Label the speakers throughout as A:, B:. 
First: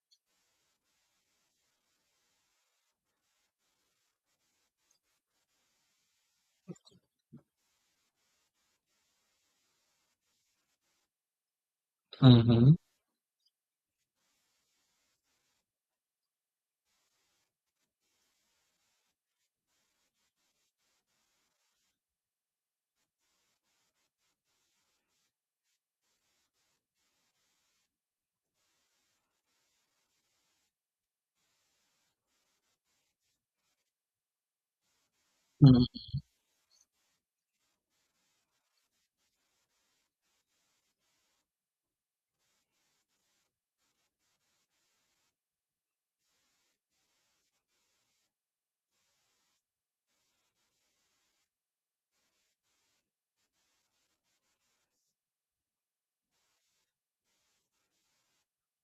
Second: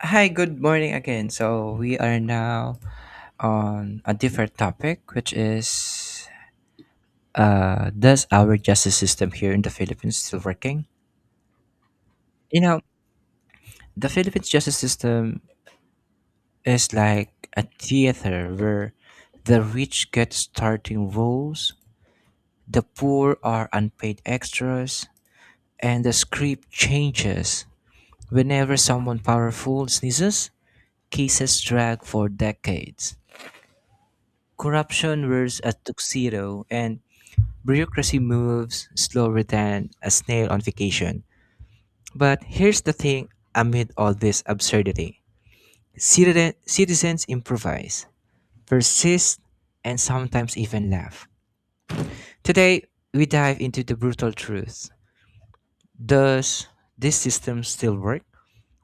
A: Hi, good morning again. So we are now on a different topic, which is does our justice system here in the Philippines still working? You
B: Mhm,
A: know, the Philippines justice system is like a theater where the rich get starting roles, the poor are unpaid extras, and the script changes whenever someone powerful sneezes. Cases drag for decades, corruption wears a
B: mhm,
A: tuxedo, and bureaucracy moves slower than a snail on vacation. But here's the thing, amid all this absurdity, citizens improvise, persist, and sometimes even laugh. Today, we dive into the brutal truth. Does this system still work?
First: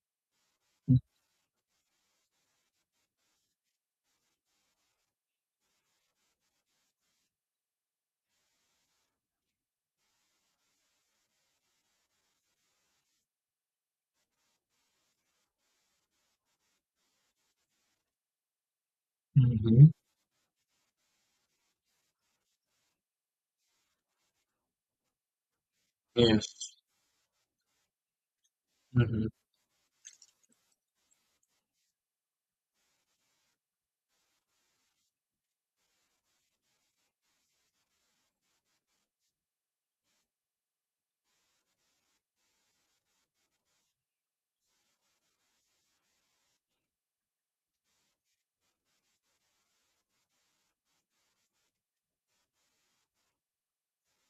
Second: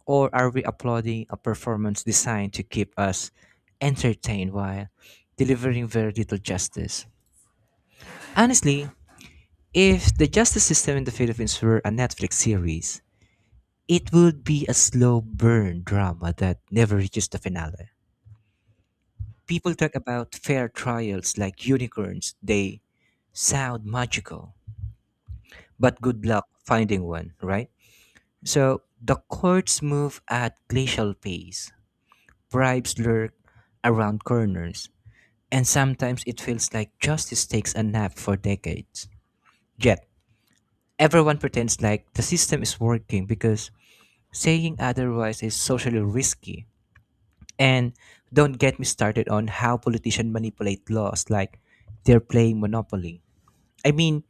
A: Or are we
B: mm,
A: applauding a performance designed to keep us entertained while delivering very little justice? Honestly, if the justice system in the Philippines were a Netflix series, it would be a slow burn drama that never reaches the finale. People
B: mhm,
A: talk about fair trials like unicorns. They sound magical, but good luck
B: yes,
A: finding one, right? So the
B: mhm.
A: courts move at glacial pace, bribes lurk around corners, and sometimes it feels like justice takes a nap for decades. Yet, everyone pretends like the system is working because saying otherwise is socially risky. And don't get me started on how politicians manipulate laws like they're playing Monopoly. I mean,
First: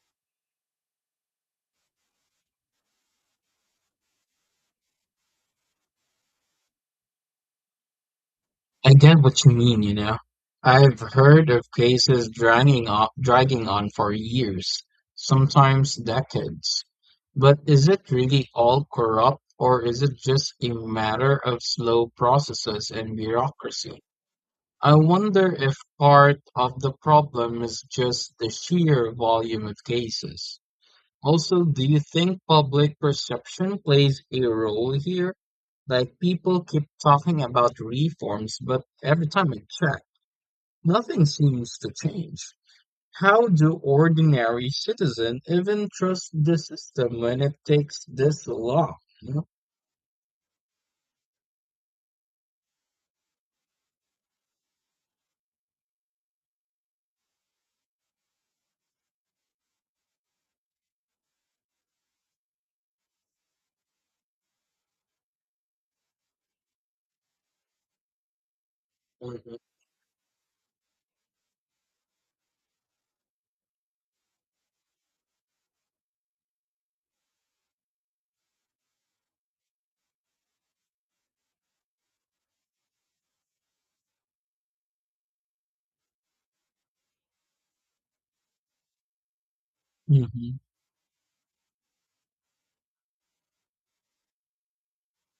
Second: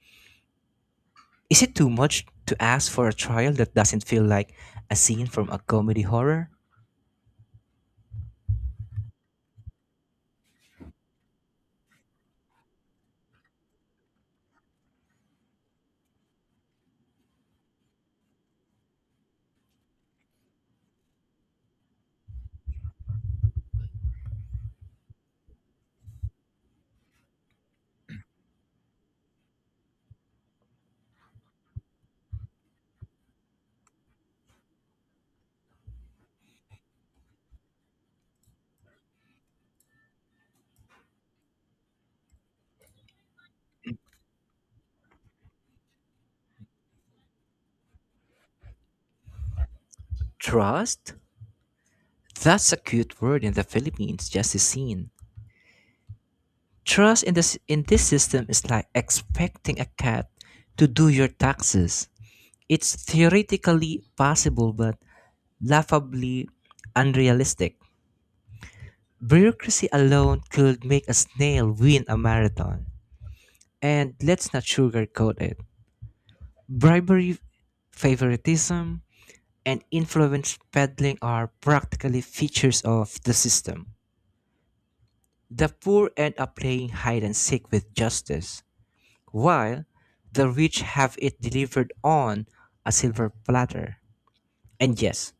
A: is it too much to ask for a trial that doesn't feel like a scene from a comedy horror?
B: I get what you mean. I've heard of cases dragging on for years, sometimes decades. But is it really all corrupt, or is it just a matter of slow processes and bureaucracy? I wonder if part of the problem is just the sheer volume of cases. Also, do you think public perception plays a role here? Like people keep talking about reforms, but every time I check, nothing seems to change. How do ordinary citizens even trust the system when it takes this long? You know?
A: Trust? That's a cute word in the Philippines, just a scene. Trust in this system is like expecting a cat to do your taxes. It's theoretically possible but laughably unrealistic. Bureaucracy alone could make a snail win a marathon. And let's not sugarcoat it. Bribery, favoritism, and influence peddling are practically features of the system. The poor end up playing hide and seek with justice, while the
B: Mhm.
A: rich have it delivered on a silver platter. And yes,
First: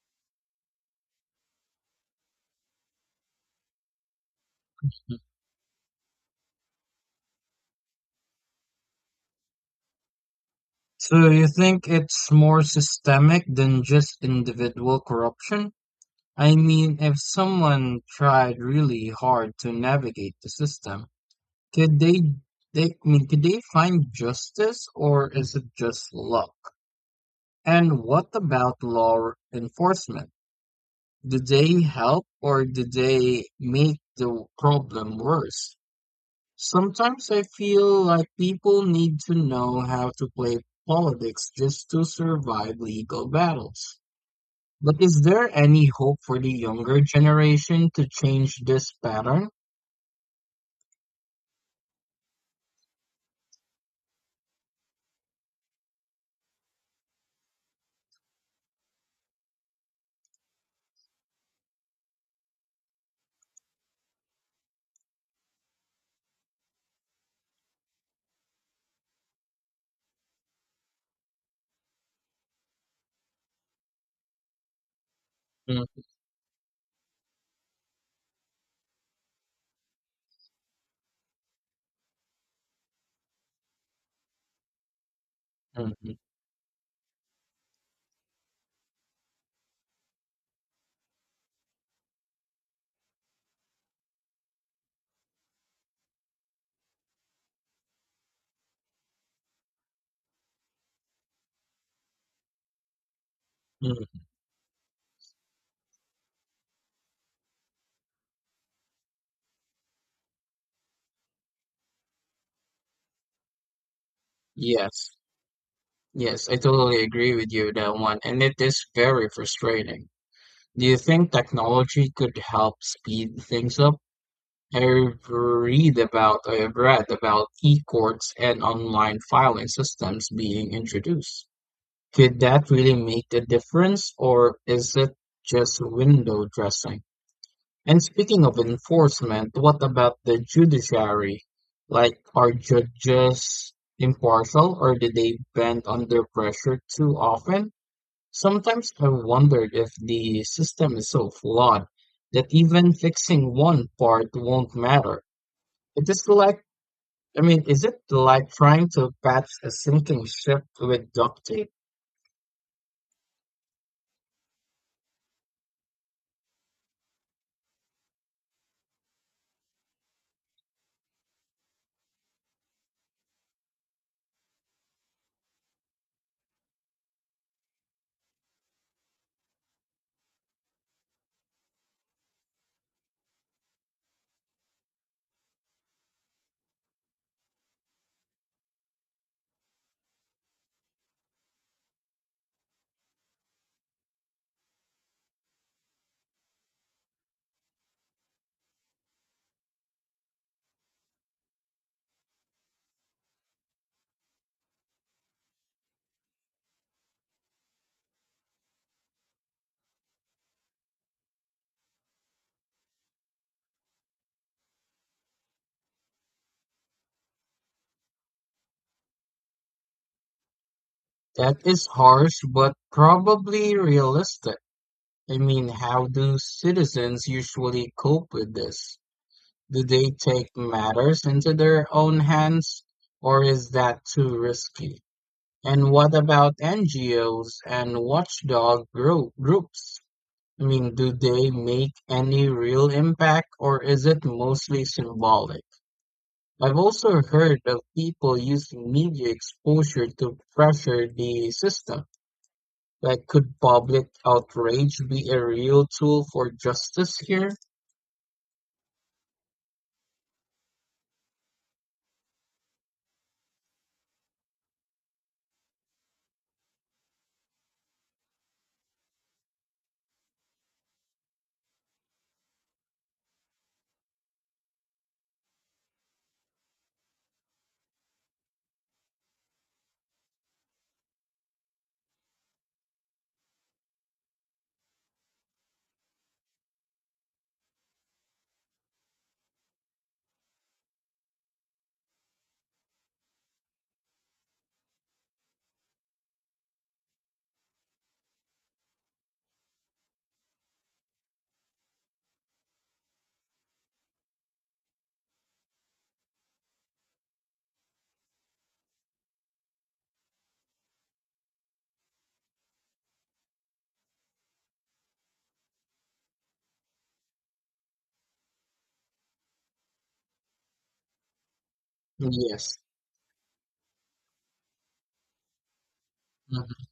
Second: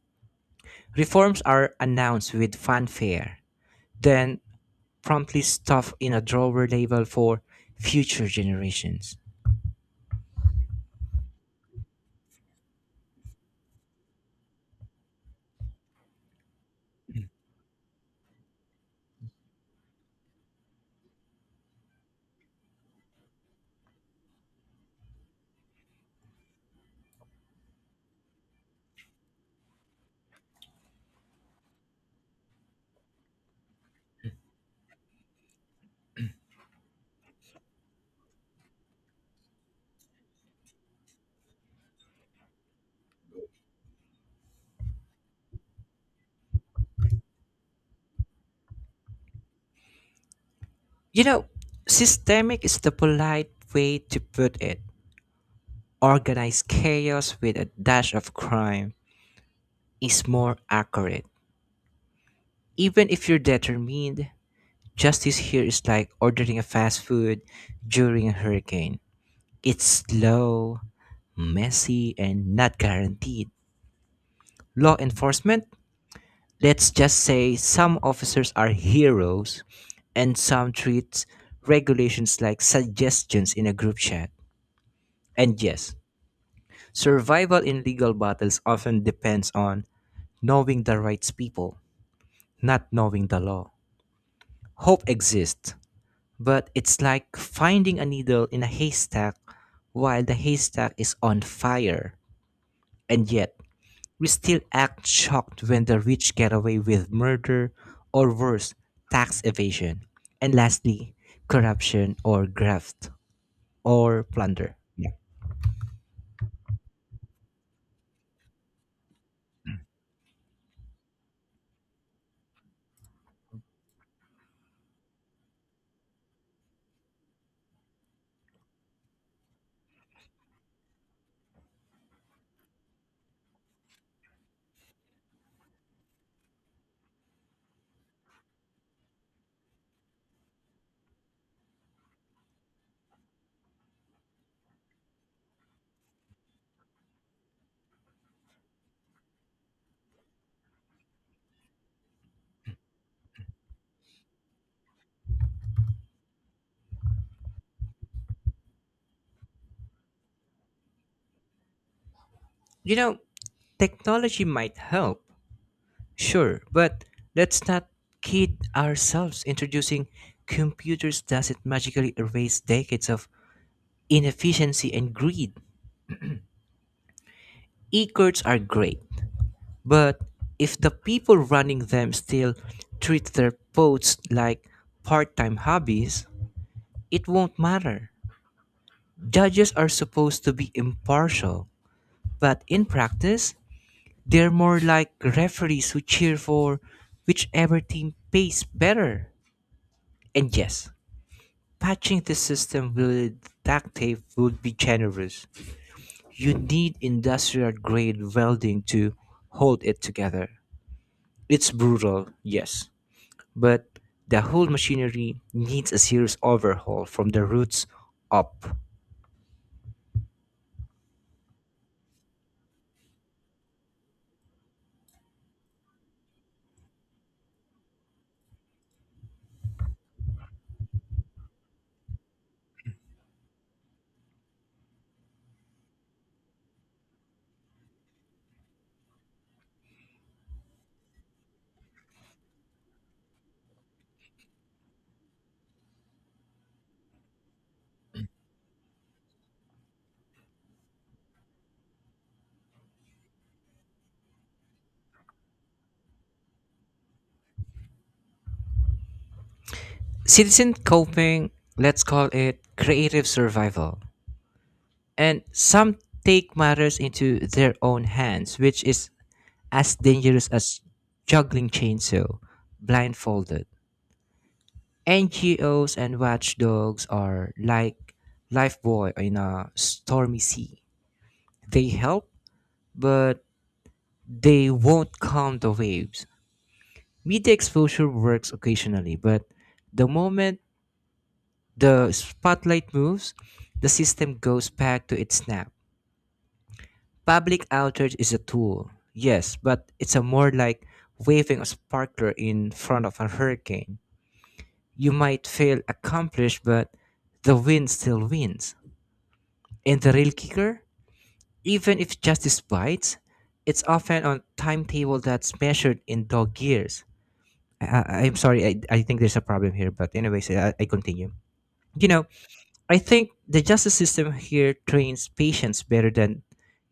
A: reforms are announced with fanfare, then
B: Mhm.
A: promptly stuffed in a drawer labeled for future generations.
B: So you think it's more systemic than just individual corruption? I mean, if someone tried really hard to navigate the system, could they, I mean, could they find justice, or is it just luck? And what about law enforcement? Did they help or did they make the problem worse? Sometimes I feel like people need to know how to play politics just to survive legal battles. But is there any hope for the younger generation to change this pattern?
A: You know, systemic is the polite way to put it. Organized chaos with a dash of crime is more accurate. Even if you're determined, justice here is like ordering a fast food during a hurricane. It's slow, messy, and not guaranteed. Law enforcement,
B: Mm,
A: let's just say some officers are heroes and some treat regulations like suggestions in a group chat. And
B: mm,
A: yes,
B: mm,
A: survival in legal battles often depends on knowing the rights people, not knowing the law. Hope exists, but it's like finding a needle in a haystack while the haystack is on fire. And yet,
B: mm.
A: we still act shocked when the rich get away with murder or worse, tax evasion. And lastly, corruption or graft or plunder. Yeah.
B: Yes. Yes, I totally agree with you with that one, and it is very frustrating. Do you think technology could help speed things up? I've read about e-courts and online filing systems being introduced. Could that really make the difference, or is it just window dressing? And speaking of enforcement, what about the judiciary? Like, are judges impartial, or do they bend under pressure too often? Sometimes I wonder if the system is so flawed that even fixing one part won't matter. It is like, I mean, is it like trying to patch a sinking ship with duct tape?
A: You know, technology might help, sure, but let's not kid ourselves. Introducing computers doesn't magically erase decades of inefficiency and greed. E cards are great, but if the people running them still treat their posts like part time hobbies, it won't matter. Judges are supposed to be impartial, but in practice, they're more like referees who cheer for whichever team pays better. And yes, patching the system with duct tape would be generous. You need industrial grade welding to hold it together. It's brutal, yes, but the whole machinery needs a serious overhaul from the roots up.
B: That is harsh, but probably realistic. I mean, how do citizens usually cope with this? Do they take matters into their own hands, or is that too risky? And what about NGOs and watchdog groups? I mean, do they make any real impact, or is it mostly symbolic? I've also heard of people using media exposure to pressure the system. Like, could public outrage be a real tool for justice here?
A: Citizen coping, let's call it creative survival. And some take matters into their own hands, which is as dangerous as juggling chainsaw, blindfolded. NGOs and watchdogs are like lifebuoy in a stormy sea. They help, but they won't calm the waves. Media exposure works occasionally, but the moment the spotlight moves, the system goes back to its snap. Public outrage is a tool, yes, but it's a more like waving a sparkler in front of a hurricane. You might feel accomplished, but the wind still wins. And the real kicker, even if justice bites, it's often on timetable that's measured in dog years. I'm sorry, I think there's a problem here, but anyways, I continue. You know,
B: Yes.
A: I think the justice system here trains patience better than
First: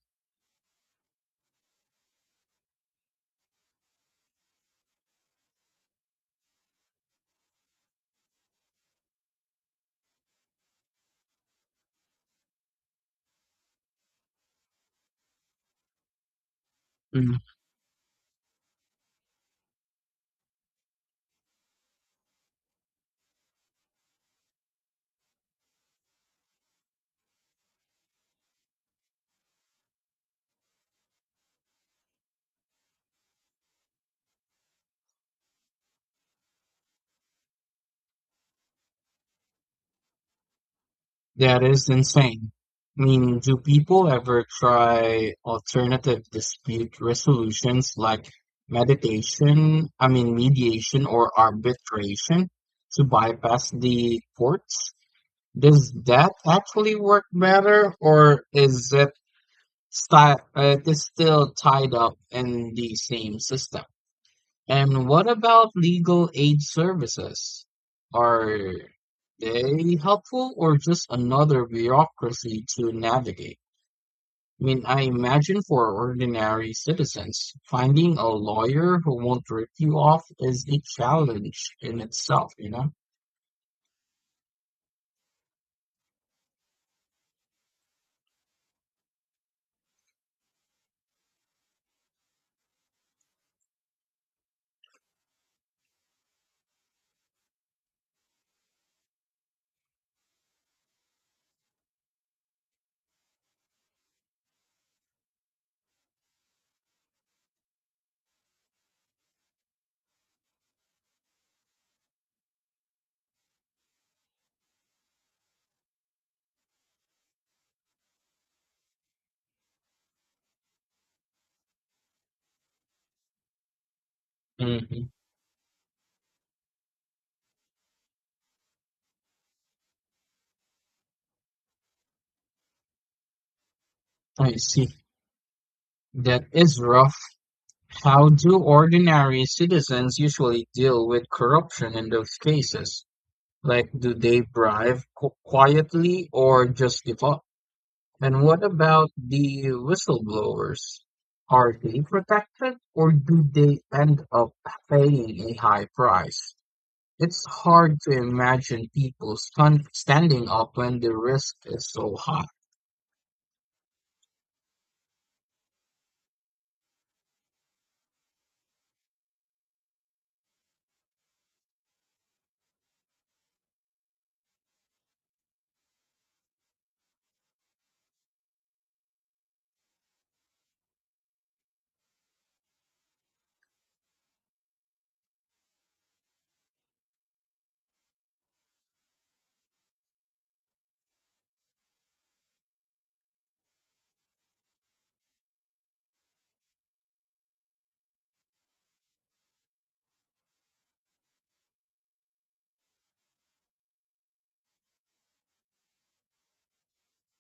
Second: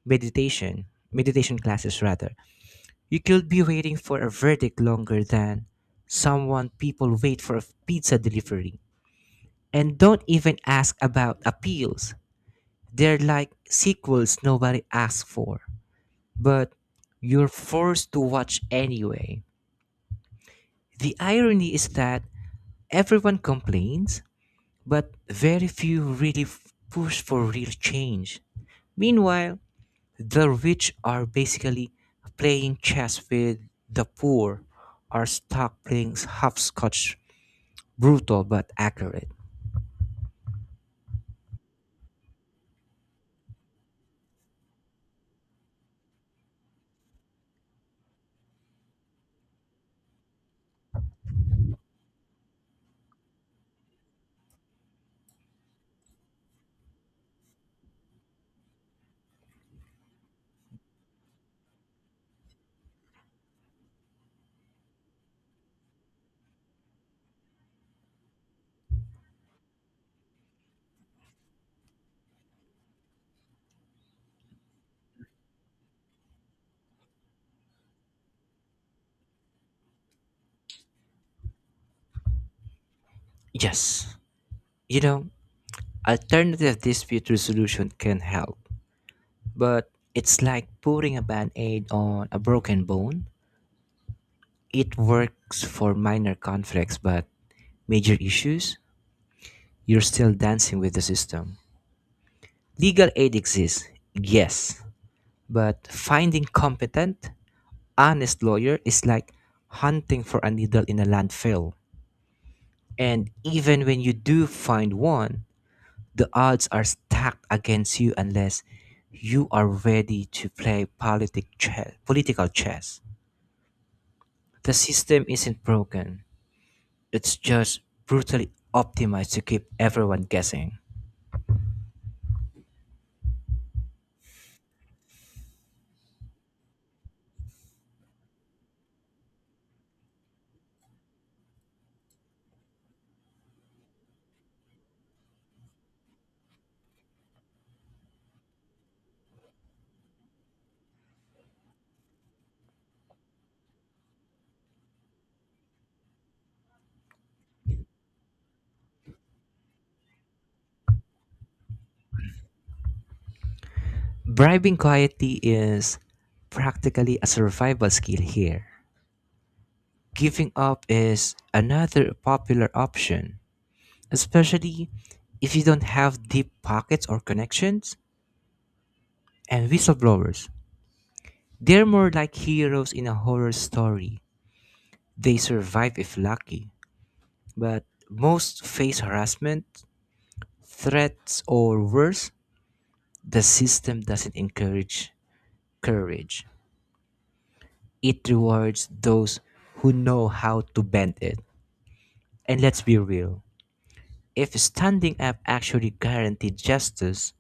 A: meditation, meditation classes rather. You could be waiting for a verdict longer than someone people wait for a pizza delivery. And don't even ask about appeals. They're like sequels nobody asks for, but
B: Mhm.
A: you're forced to watch anyway. The irony is that everyone complains, but very few really push for real change. Meanwhile, the rich are basically playing chess with the poor are stuck playing hopscotch. Brutal but accurate.
B: That is insane. I mean, do people ever try alternative dispute resolutions like meditation, I mean, mediation or arbitration to bypass the courts? Does that actually work better, or is it it is still tied up in the same system? And what about legal aid services? Are they helpful, or just another bureaucracy to navigate? I mean, I imagine for ordinary citizens, finding a lawyer who won't rip you off is a challenge in itself, you know?
A: Yes, you know, alternative dispute resolution can help, but it's like putting a band aid on a broken bone. It works for minor conflicts, but major issues, you're still dancing with the system. Legal aid exists, yes, but finding competent, honest lawyer is like hunting for a needle in a landfill. And even when you do find one, the odds are stacked against you unless you are ready to play political chess. The
B: hmm
A: system isn't broken, it's just brutally optimized to keep everyone guessing.
B: I see. That is rough. How do ordinary citizens usually deal with corruption in those cases? Like, do they bribe quietly, or just give up? And what about the whistleblowers? Are they protected, or do they end up paying a high price? It's hard to imagine people standing up when the risk is so high.
A: Bribing quietly is practically a survival skill here. Giving up is another popular option, especially if you don't have deep pockets or connections. And whistleblowers, they're more like heroes in a horror story. They survive if lucky, but most face harassment, threats, or worse, the system doesn't encourage courage. It rewards those who know how to bend it. And let's be real, if standing up actually guaranteed justice,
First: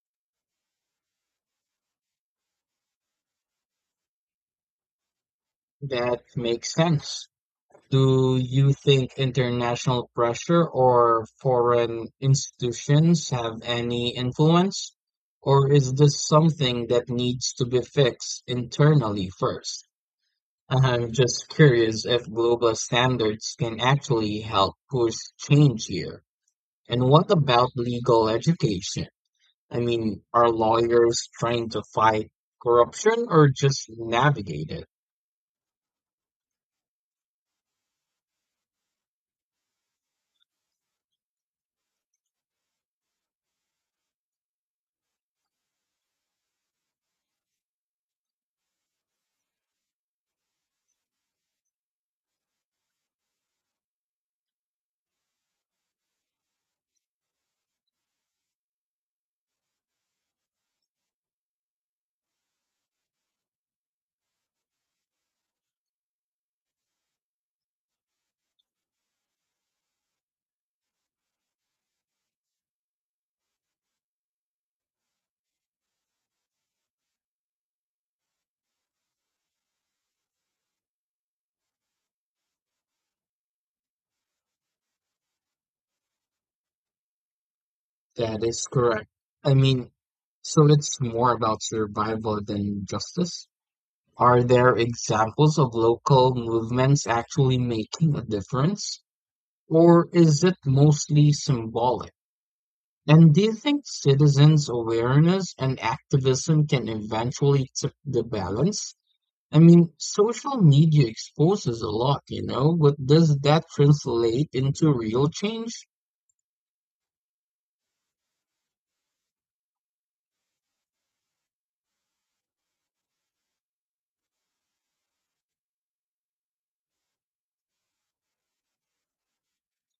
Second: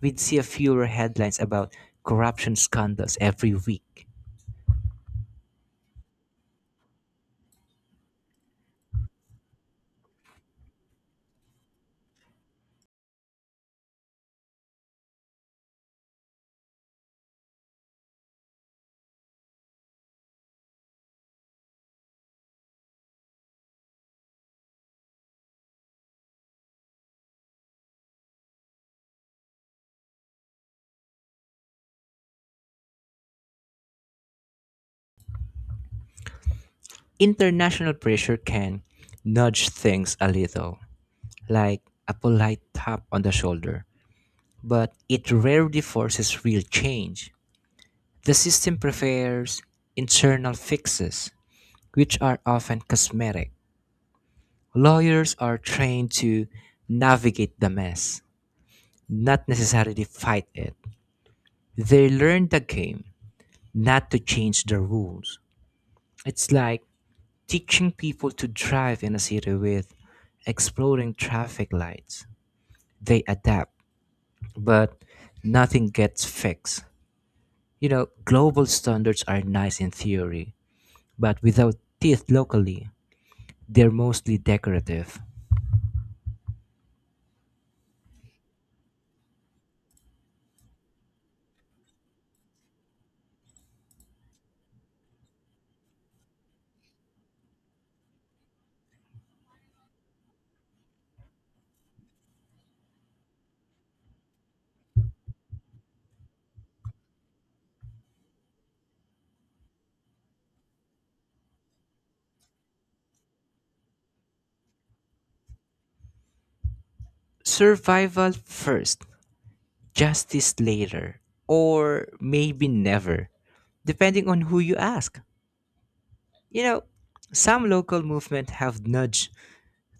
A: we'd see a fewer headlines about corruption scandals every week.
B: That makes sense. Do you think international pressure or foreign institutions have any influence? Or is this something that needs to be fixed internally first? I'm just curious if global standards can actually help push change here. And what about legal education? I mean, are lawyers trying to fight corruption, or just navigate it?
A: International pressure can nudge things a little, like a polite tap on the shoulder, but it rarely forces real change. The system prefers internal fixes, which are often cosmetic. Lawyers are trained to navigate the mess, not necessarily fight it. They learn the game, not to change the rules. It's like teaching people to drive in a city with exploding traffic lights. They adapt, but nothing gets fixed. Global standards are nice in theory, but without teeth locally, they're mostly decorative.
B: That is correct. I mean, so it's more about survival than justice. Are there examples of local movements actually making a difference? Or is it mostly symbolic? And do you think citizens' awareness and activism can eventually tip the balance? I mean, social media exposes a lot, but does that translate into real change?
A: Survival first, justice later, or maybe never, depending on who you ask. You know, some local movements have nudged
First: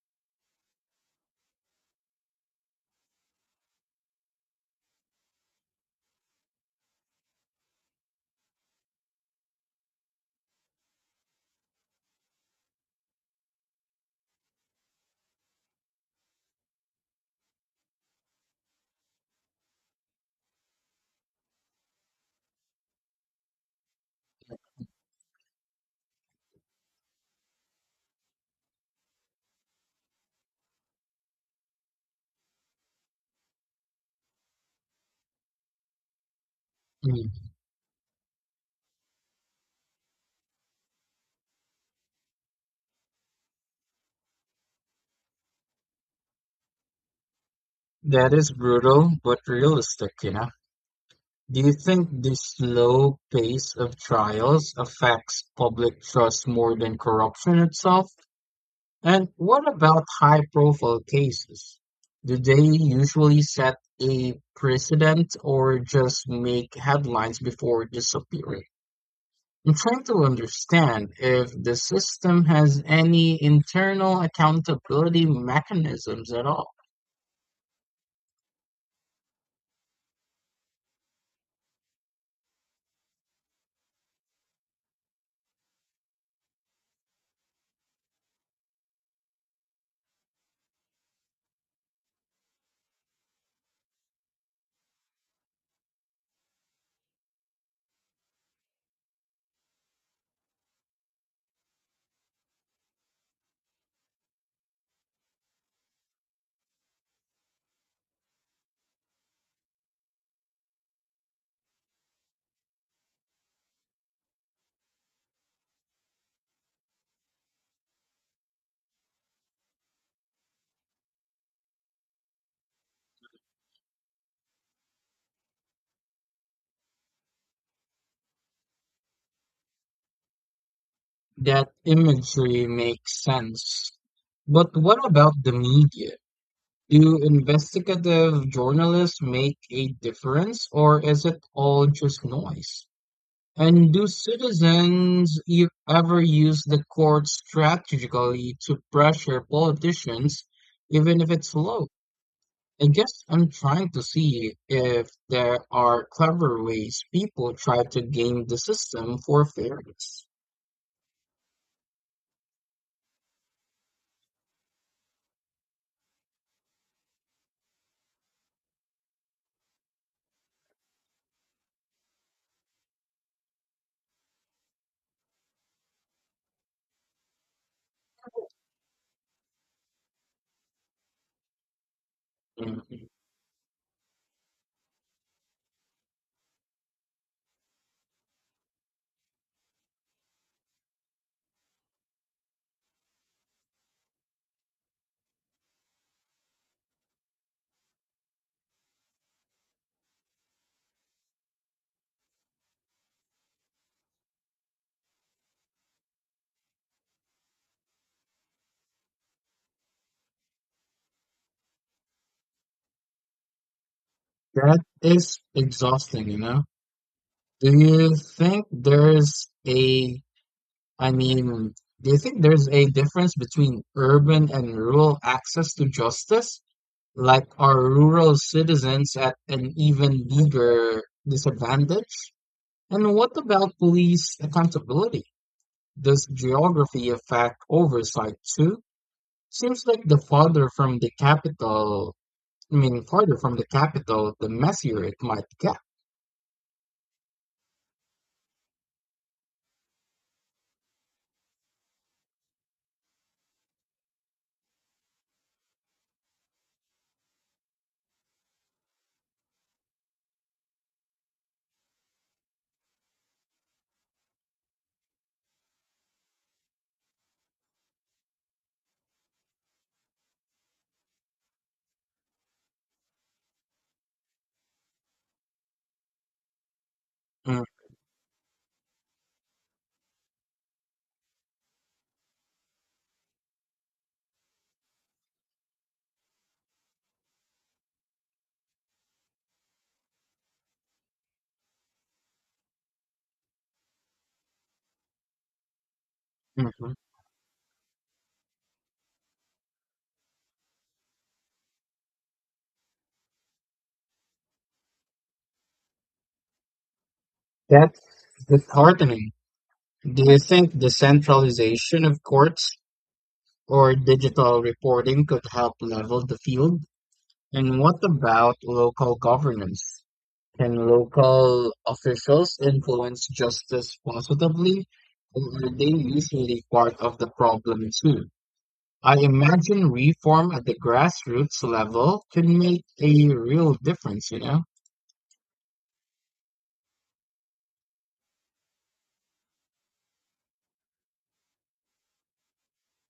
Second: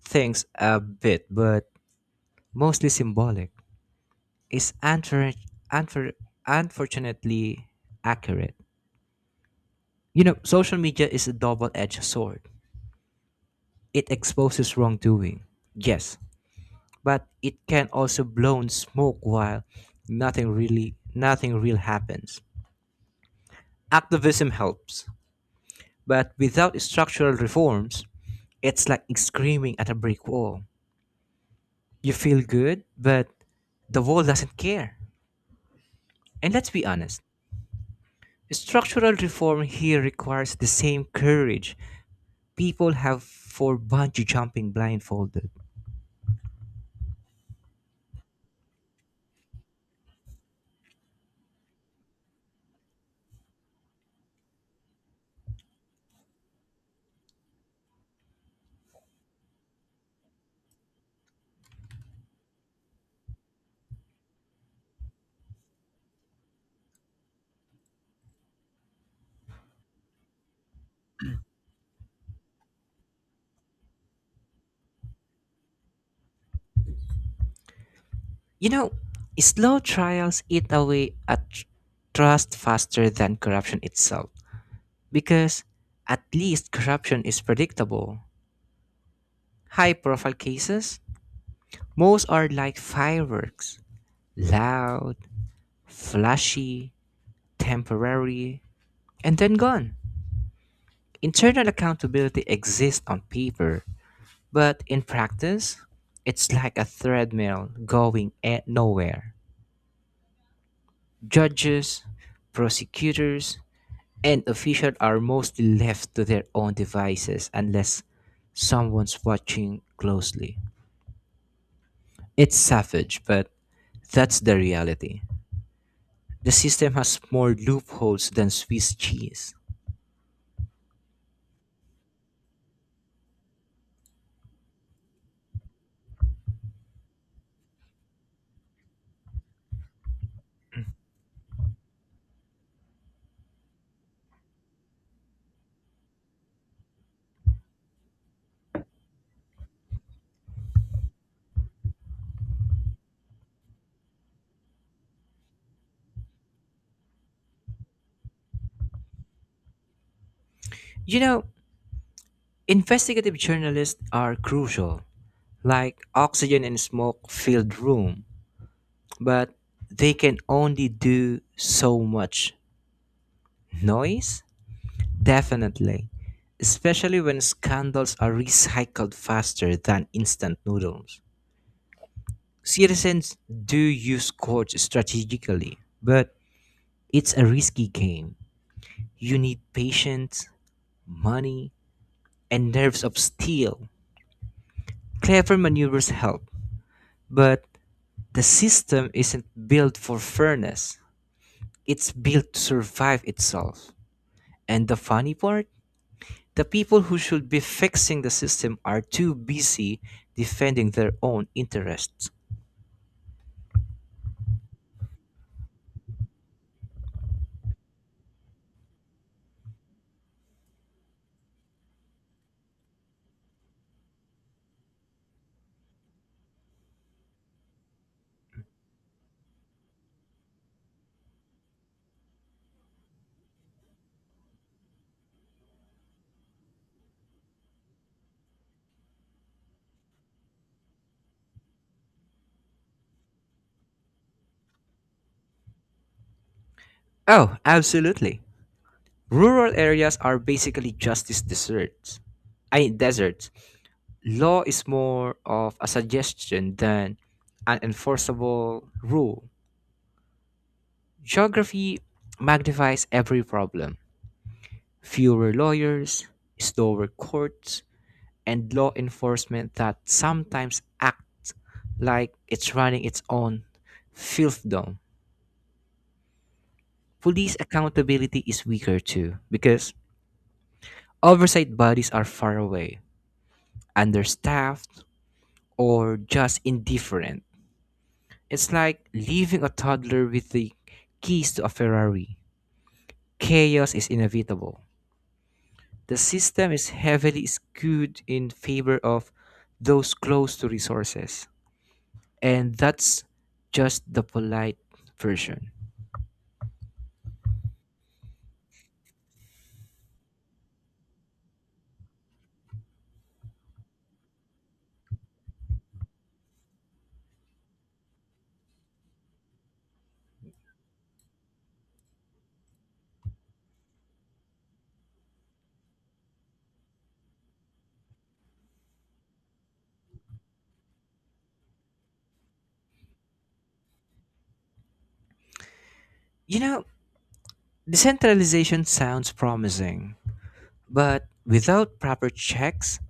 A: things a bit, but mostly symbolic is unfor- unfortunately accurate. Social media is a double edged sword. It exposes wrongdoing, yes, but it can also blow in smoke while nothing real happens. Activism helps, but without structural reforms, it's like screaming at a brick wall. You feel good, but the wall doesn't care. And let's be honest,
B: Mm.
A: structural reform here requires the same courage people have for bungee jumping blindfolded.
B: That is brutal, but realistic. Do you think the slow pace of trials affects public trust more than corruption itself? And what about high profile cases? Do they usually set a precedent, or just make headlines before disappearing? I'm trying to understand if the system has any internal accountability mechanisms at all.
A: You know, slow trials eat away at trust faster than corruption itself because at least corruption is predictable. High profile cases, most are like fireworks, loud, flashy, temporary, and then gone. Internal accountability exists on paper, but in practice, it's like a treadmill going nowhere. Judges, prosecutors, and officials are mostly left to their own devices unless someone's watching closely. It's savage, but that's the reality. The system has more loopholes than Swiss cheese.
B: That imagery makes sense. But what about the media? Do investigative journalists make a difference, or is it all just noise? And do citizens ever use the court strategically to pressure politicians, even if it's low? I guess I'm trying to see if there are clever ways people try to game the system for fairness.
A: You know, investigative journalists are crucial, like oxygen in a smoke filled room, but they can only do so much. Noise? Definitely, especially when scandals are recycled faster than instant noodles.
B: Mhm.
A: Citizens do use courts strategically, but it's a risky game. You need patience, money, and nerves of steel. Clever maneuvers help, but the system isn't built for fairness, it's built to survive itself. And the funny part? The people who should be fixing the system are too busy defending their own interests.
B: That is exhausting, you know? Do you think there's a, I mean, do you think there's a difference between urban and rural access to justice? Like, are rural citizens at an even bigger disadvantage? And what about police accountability? Does geography affect oversight too? Seems like the farther from the capital, I mean, farther from the capital, the messier it might get.
A: Oh, absolutely. Rural areas are basically justice deserts. I mean, deserts. Law is more of a suggestion than an enforceable rule. Geography magnifies every problem. Fewer lawyers, slower courts, and law enforcement that sometimes acts like it's running its own fiefdom. Police
B: Mm,
A: accountability is weaker too because oversight bodies are far away, understaffed, or just indifferent. It's like leaving a toddler with the keys to a Ferrari. Chaos is inevitable. The system is
B: mhm.
A: heavily skewed in favor of those close to resources. And that's just the polite version.
B: That's disheartening. Do you think the centralization of courts or digital reporting could help level the field? And what about local governance? Can local officials influence justice positively, or are they usually part of the problem too? I imagine reform at the grassroots level can make a real difference, you know?
A: You know, decentralization sounds promising, but without proper checks,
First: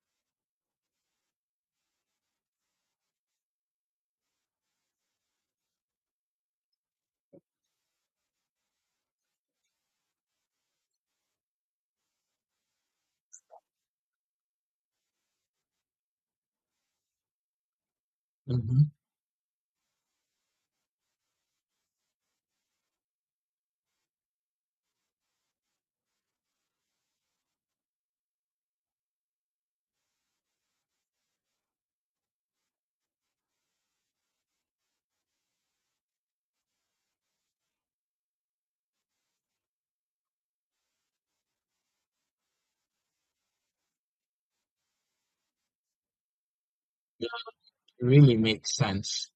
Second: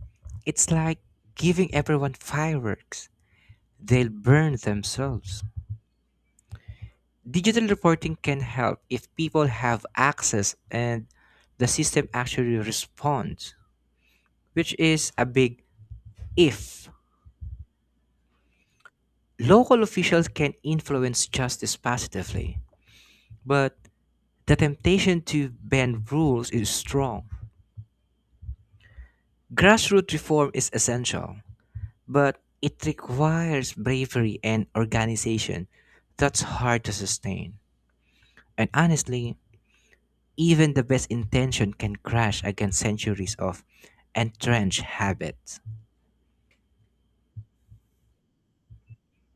A: it's like giving everyone fireworks. They'll burn themselves. Digital reporting can help if people have access and the system actually responds, which is a big if.
B: hmm
A: Local officials can influence justice positively, but the temptation to bend rules is strong. Grassroots reform is essential, but it requires bravery and organization that's hard to sustain. And honestly, even the best intention can crash against centuries of entrenched habits.
B: It really makes sense.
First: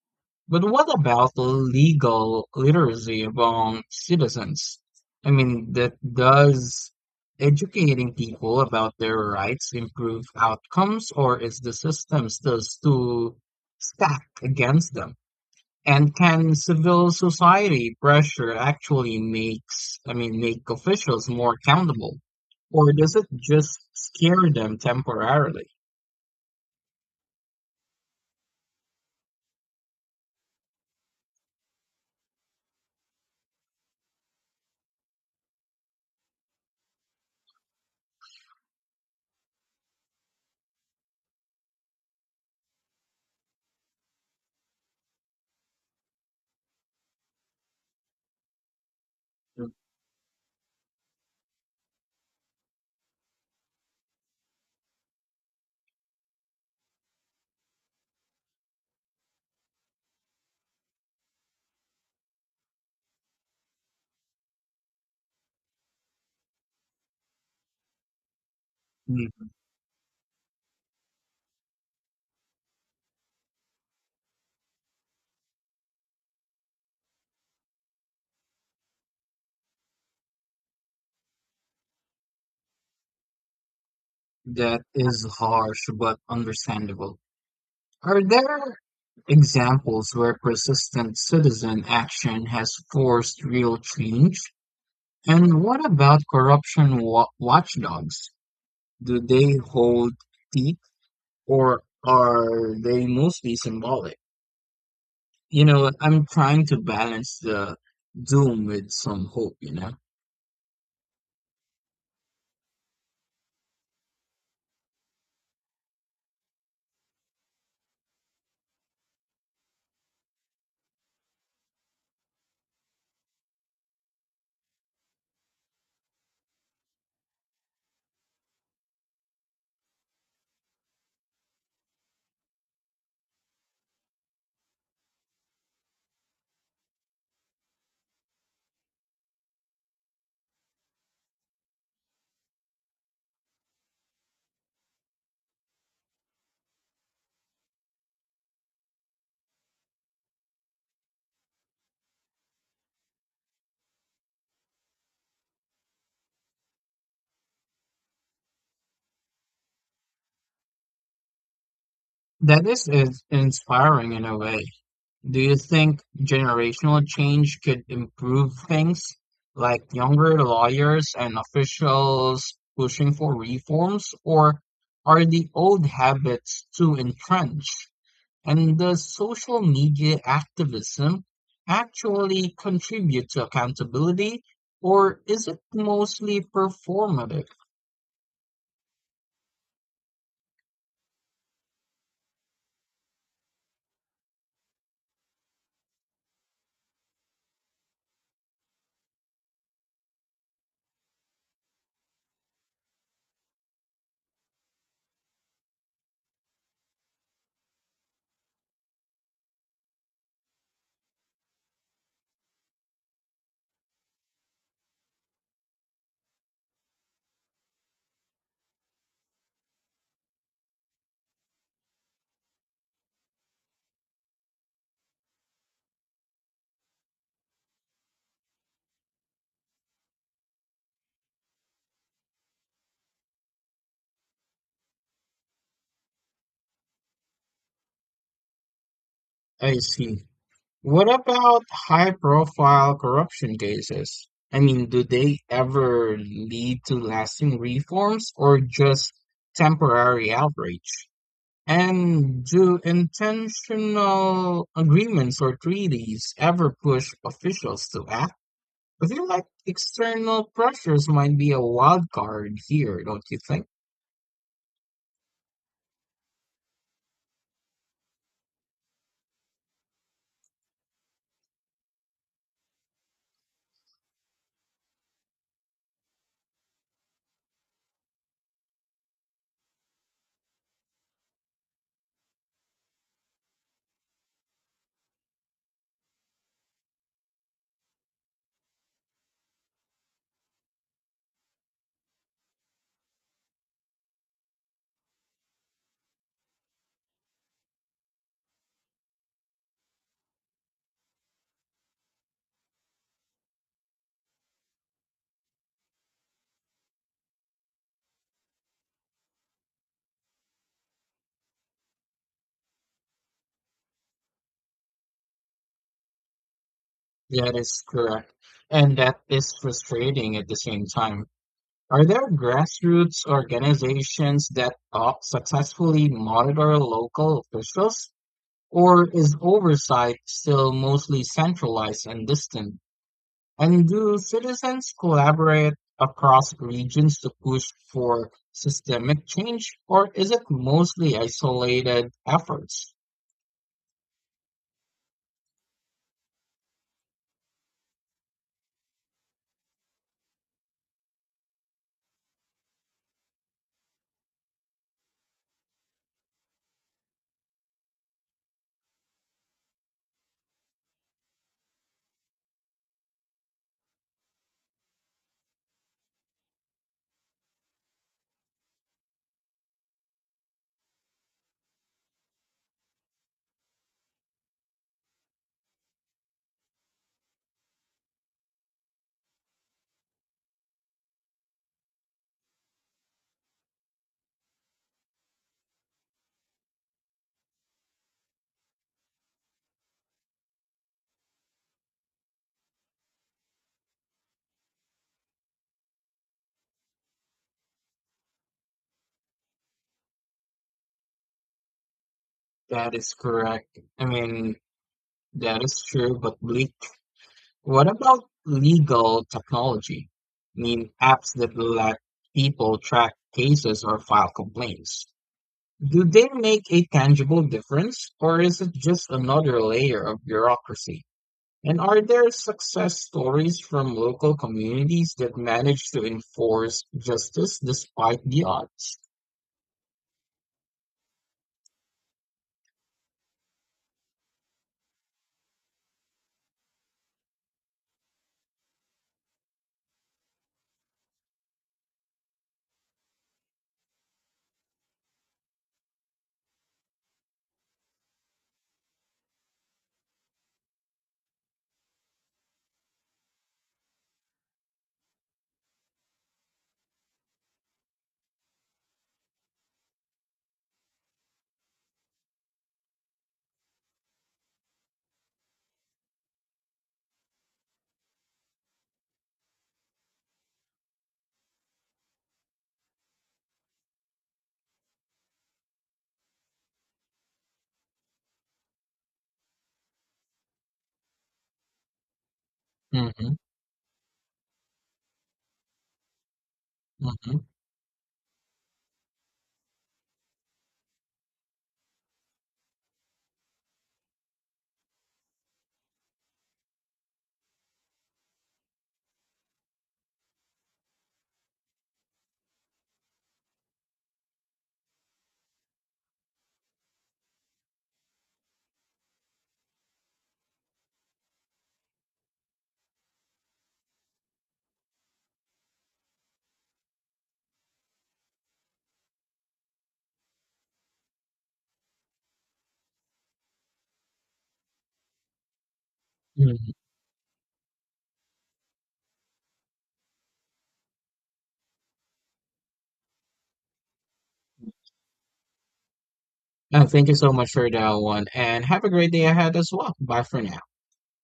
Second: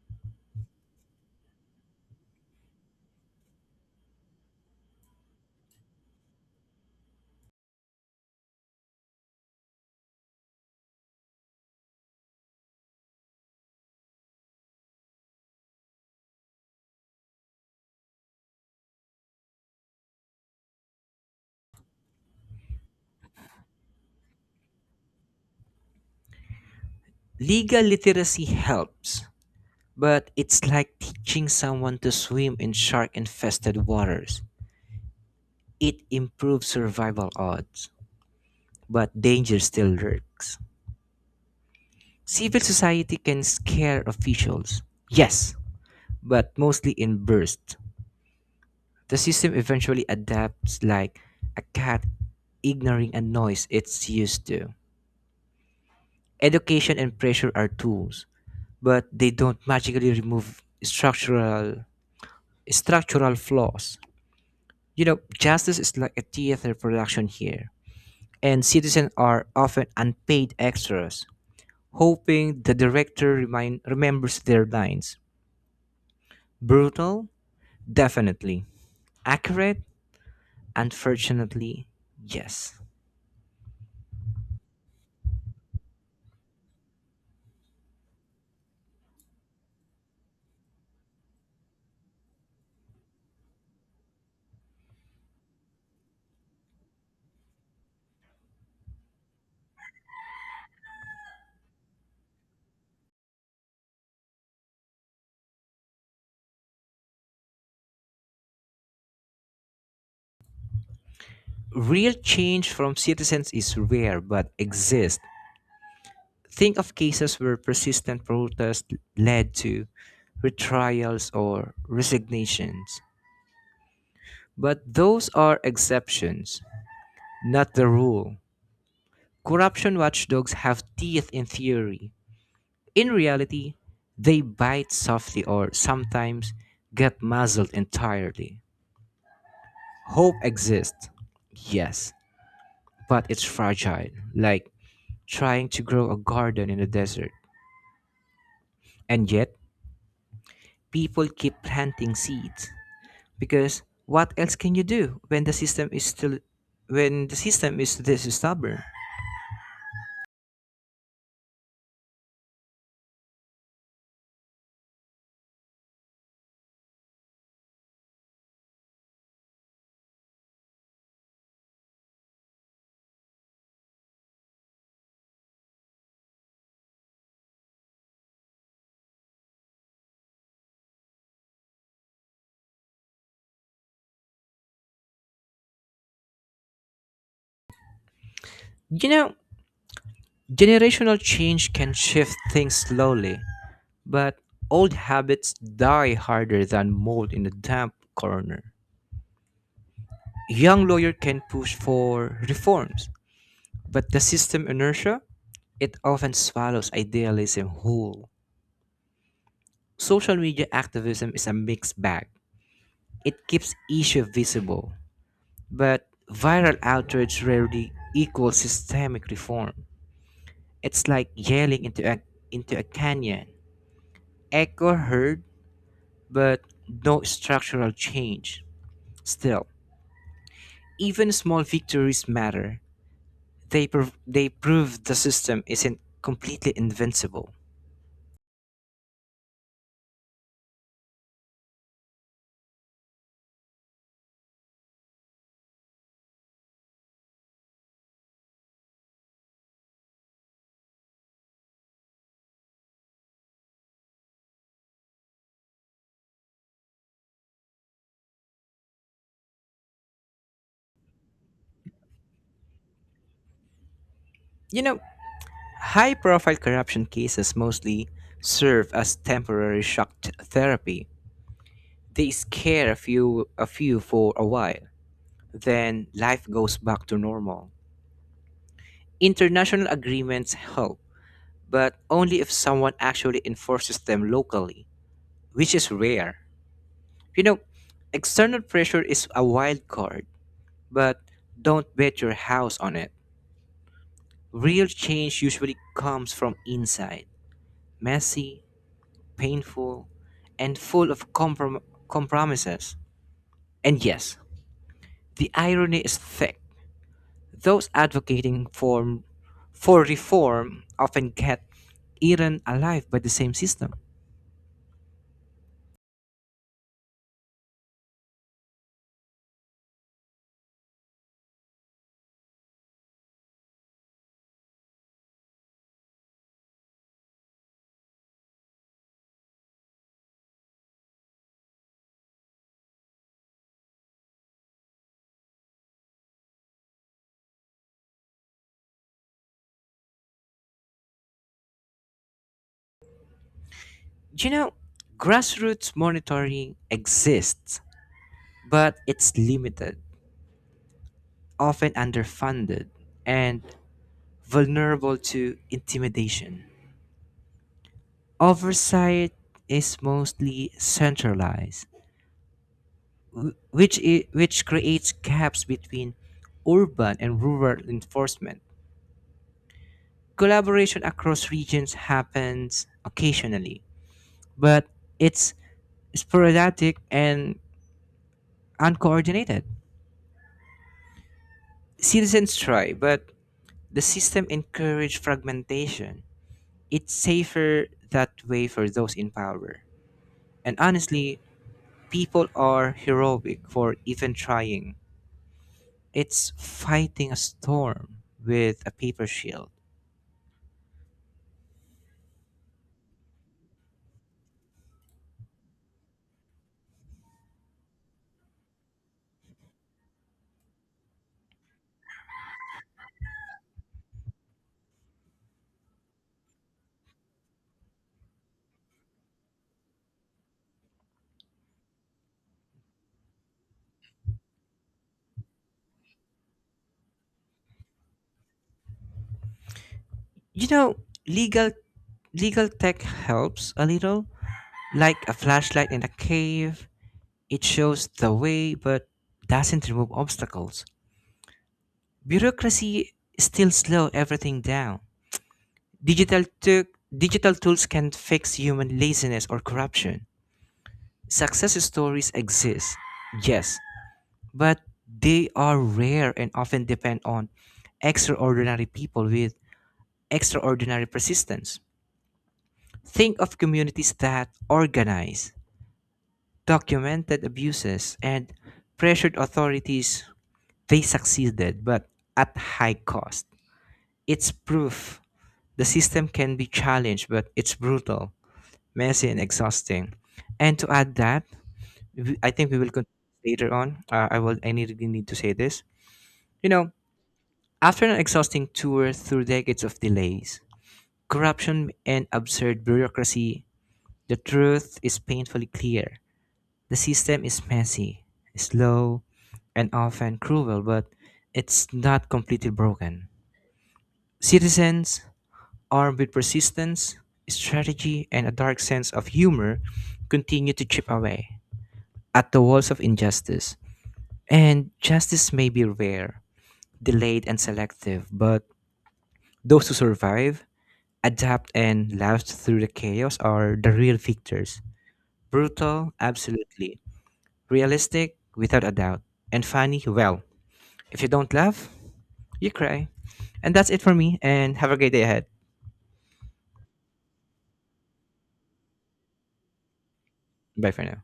B: But what about legal literacy among citizens? I mean, that does educating people about their rights improve outcomes, or is the system still too stacked against them? And can civil society pressure actually makes, I mean, make officials more accountable, or does it just scare them temporarily?
A: Legal literacy helps, but it's like teaching someone to swim in shark infested waters. It improves survival odds, but danger still lurks. Civil society can scare officials, yes, but mostly in bursts. The system eventually adapts like a cat ignoring a noise it's used to. Education and pressure are tools, but they don't magically remove structural flaws. Justice is like a theater production here, and citizens are
B: Mm.
A: often unpaid extras, hoping the director remembers their lines. Brutal? Definitely. Accurate? Unfortunately, yes.
B: That is harsh but understandable. Are there examples where persistent citizen action has forced real change? And what about corruption watchdogs? Do they hold teeth, or are they mostly symbolic? You know, I'm trying to balance the doom with some hope, you know?
A: Real change from citizens is rare but exists. Think of cases where persistent protest led to retrials or resignations. But those are exceptions, not the rule. Corruption watchdogs have teeth in theory. In reality, they bite softly or sometimes get muzzled entirely. Hope exists, yes, but it's fragile, like trying to grow a garden in the desert. And yet, people keep planting seeds because what else can you do when the system is still when the system is this stubborn?
B: That is inspiring in a way. Do you think generational change could improve things, like younger lawyers and officials pushing for reforms, or are the old habits too entrenched? And does social media activism actually contribute to accountability, or is it mostly performative?
A: You know, Generational change can shift things slowly, but old habits die harder than mold in a damp corner. Young lawyer can push for reforms, but the system inertia it often swallows idealism whole. Social media activism is a mixed bag. It keeps issue visible, but viral outrage rarely equals systemic reform. It's like yelling into a canyon. Echo heard, but no structural change. Still, even small victories matter. They prove the system isn't completely invincible.
B: I see. What about high-profile corruption cases? I mean, do they ever lead to lasting reforms, or just temporary outrage? And do intentional agreements or treaties ever push officials to act? I feel like external pressures might be a wild card here, don't you think?
A: You know, High-profile corruption cases mostly serve as temporary therapy. They scare a few for a while. Then life goes back to normal. International agreements help, but only if someone actually enforces them locally, which is rare. You know, External pressure is a wild card, but don't bet your house on it. Real change usually comes from inside, messy, painful, and full of compromises. And yes, the irony is thick. Those for reform often get eaten alive by the same system.
B: That is correct. And that is frustrating at the same time. Are there grassroots organizations that successfully monitor local officials, or is oversight still mostly centralized and distant? And do citizens collaborate across regions to push for systemic change, or is it mostly isolated efforts?
A: You know, Grassroots monitoring exists, but it's limited, often underfunded, and vulnerable to intimidation. Oversight is mostly centralized, which creates gaps between urban and rural enforcement. Collaboration across regions happens occasionally, but it's sporadic and uncoordinated. Citizens try, but the system encourages fragmentation. It's safer that way for those in power. And honestly, people are heroic for even trying. It's fighting a storm with a paper shield.
B: That is correct. I mean, that is true, but bleak. What about legal technology? I mean, apps that let people track cases or file complaints. Do they make a tangible difference, or is it just another layer of bureaucracy? And are there success stories from local communities that manage to enforce justice despite the odds?
A: You know, legal Legal tech helps a little, like a flashlight in a cave. It shows the way but doesn't remove obstacles. Bureaucracy still slow everything down. Digital tools can fix human laziness or corruption. Success stories exist, yes, but they are rare and often depend on extraordinary people with extraordinary persistence. Think of communities that organize, documented abuses, and pressured authorities. They succeeded, but at high cost. It's proof the system can be challenged, but it's brutal, messy, and exhausting. And to add that, I think we will
B: Mm-hmm,
A: continue later on. I will. Need to say this. You know,
B: mm-hmm,
A: After an exhausting tour through decades of delays, corruption, and absurd bureaucracy, the truth is painfully clear. The system is messy, slow, and often cruel, but it's not completely broken. Citizens armed with persistence, strategy, and a dark sense of humor, continue to chip away at the walls of injustice. And justice may be rare, delayed, and selective, but those who survive, adapt, and last through the chaos are the real victors. Brutal, absolutely. Realistic, without a doubt. And funny, well, if you don't laugh, you cry. And that's it for me, and have a great day ahead.
B: mm-hmm. Thank you so much for that one, and have a great day ahead as well. Bye for now.
A: Bye for now.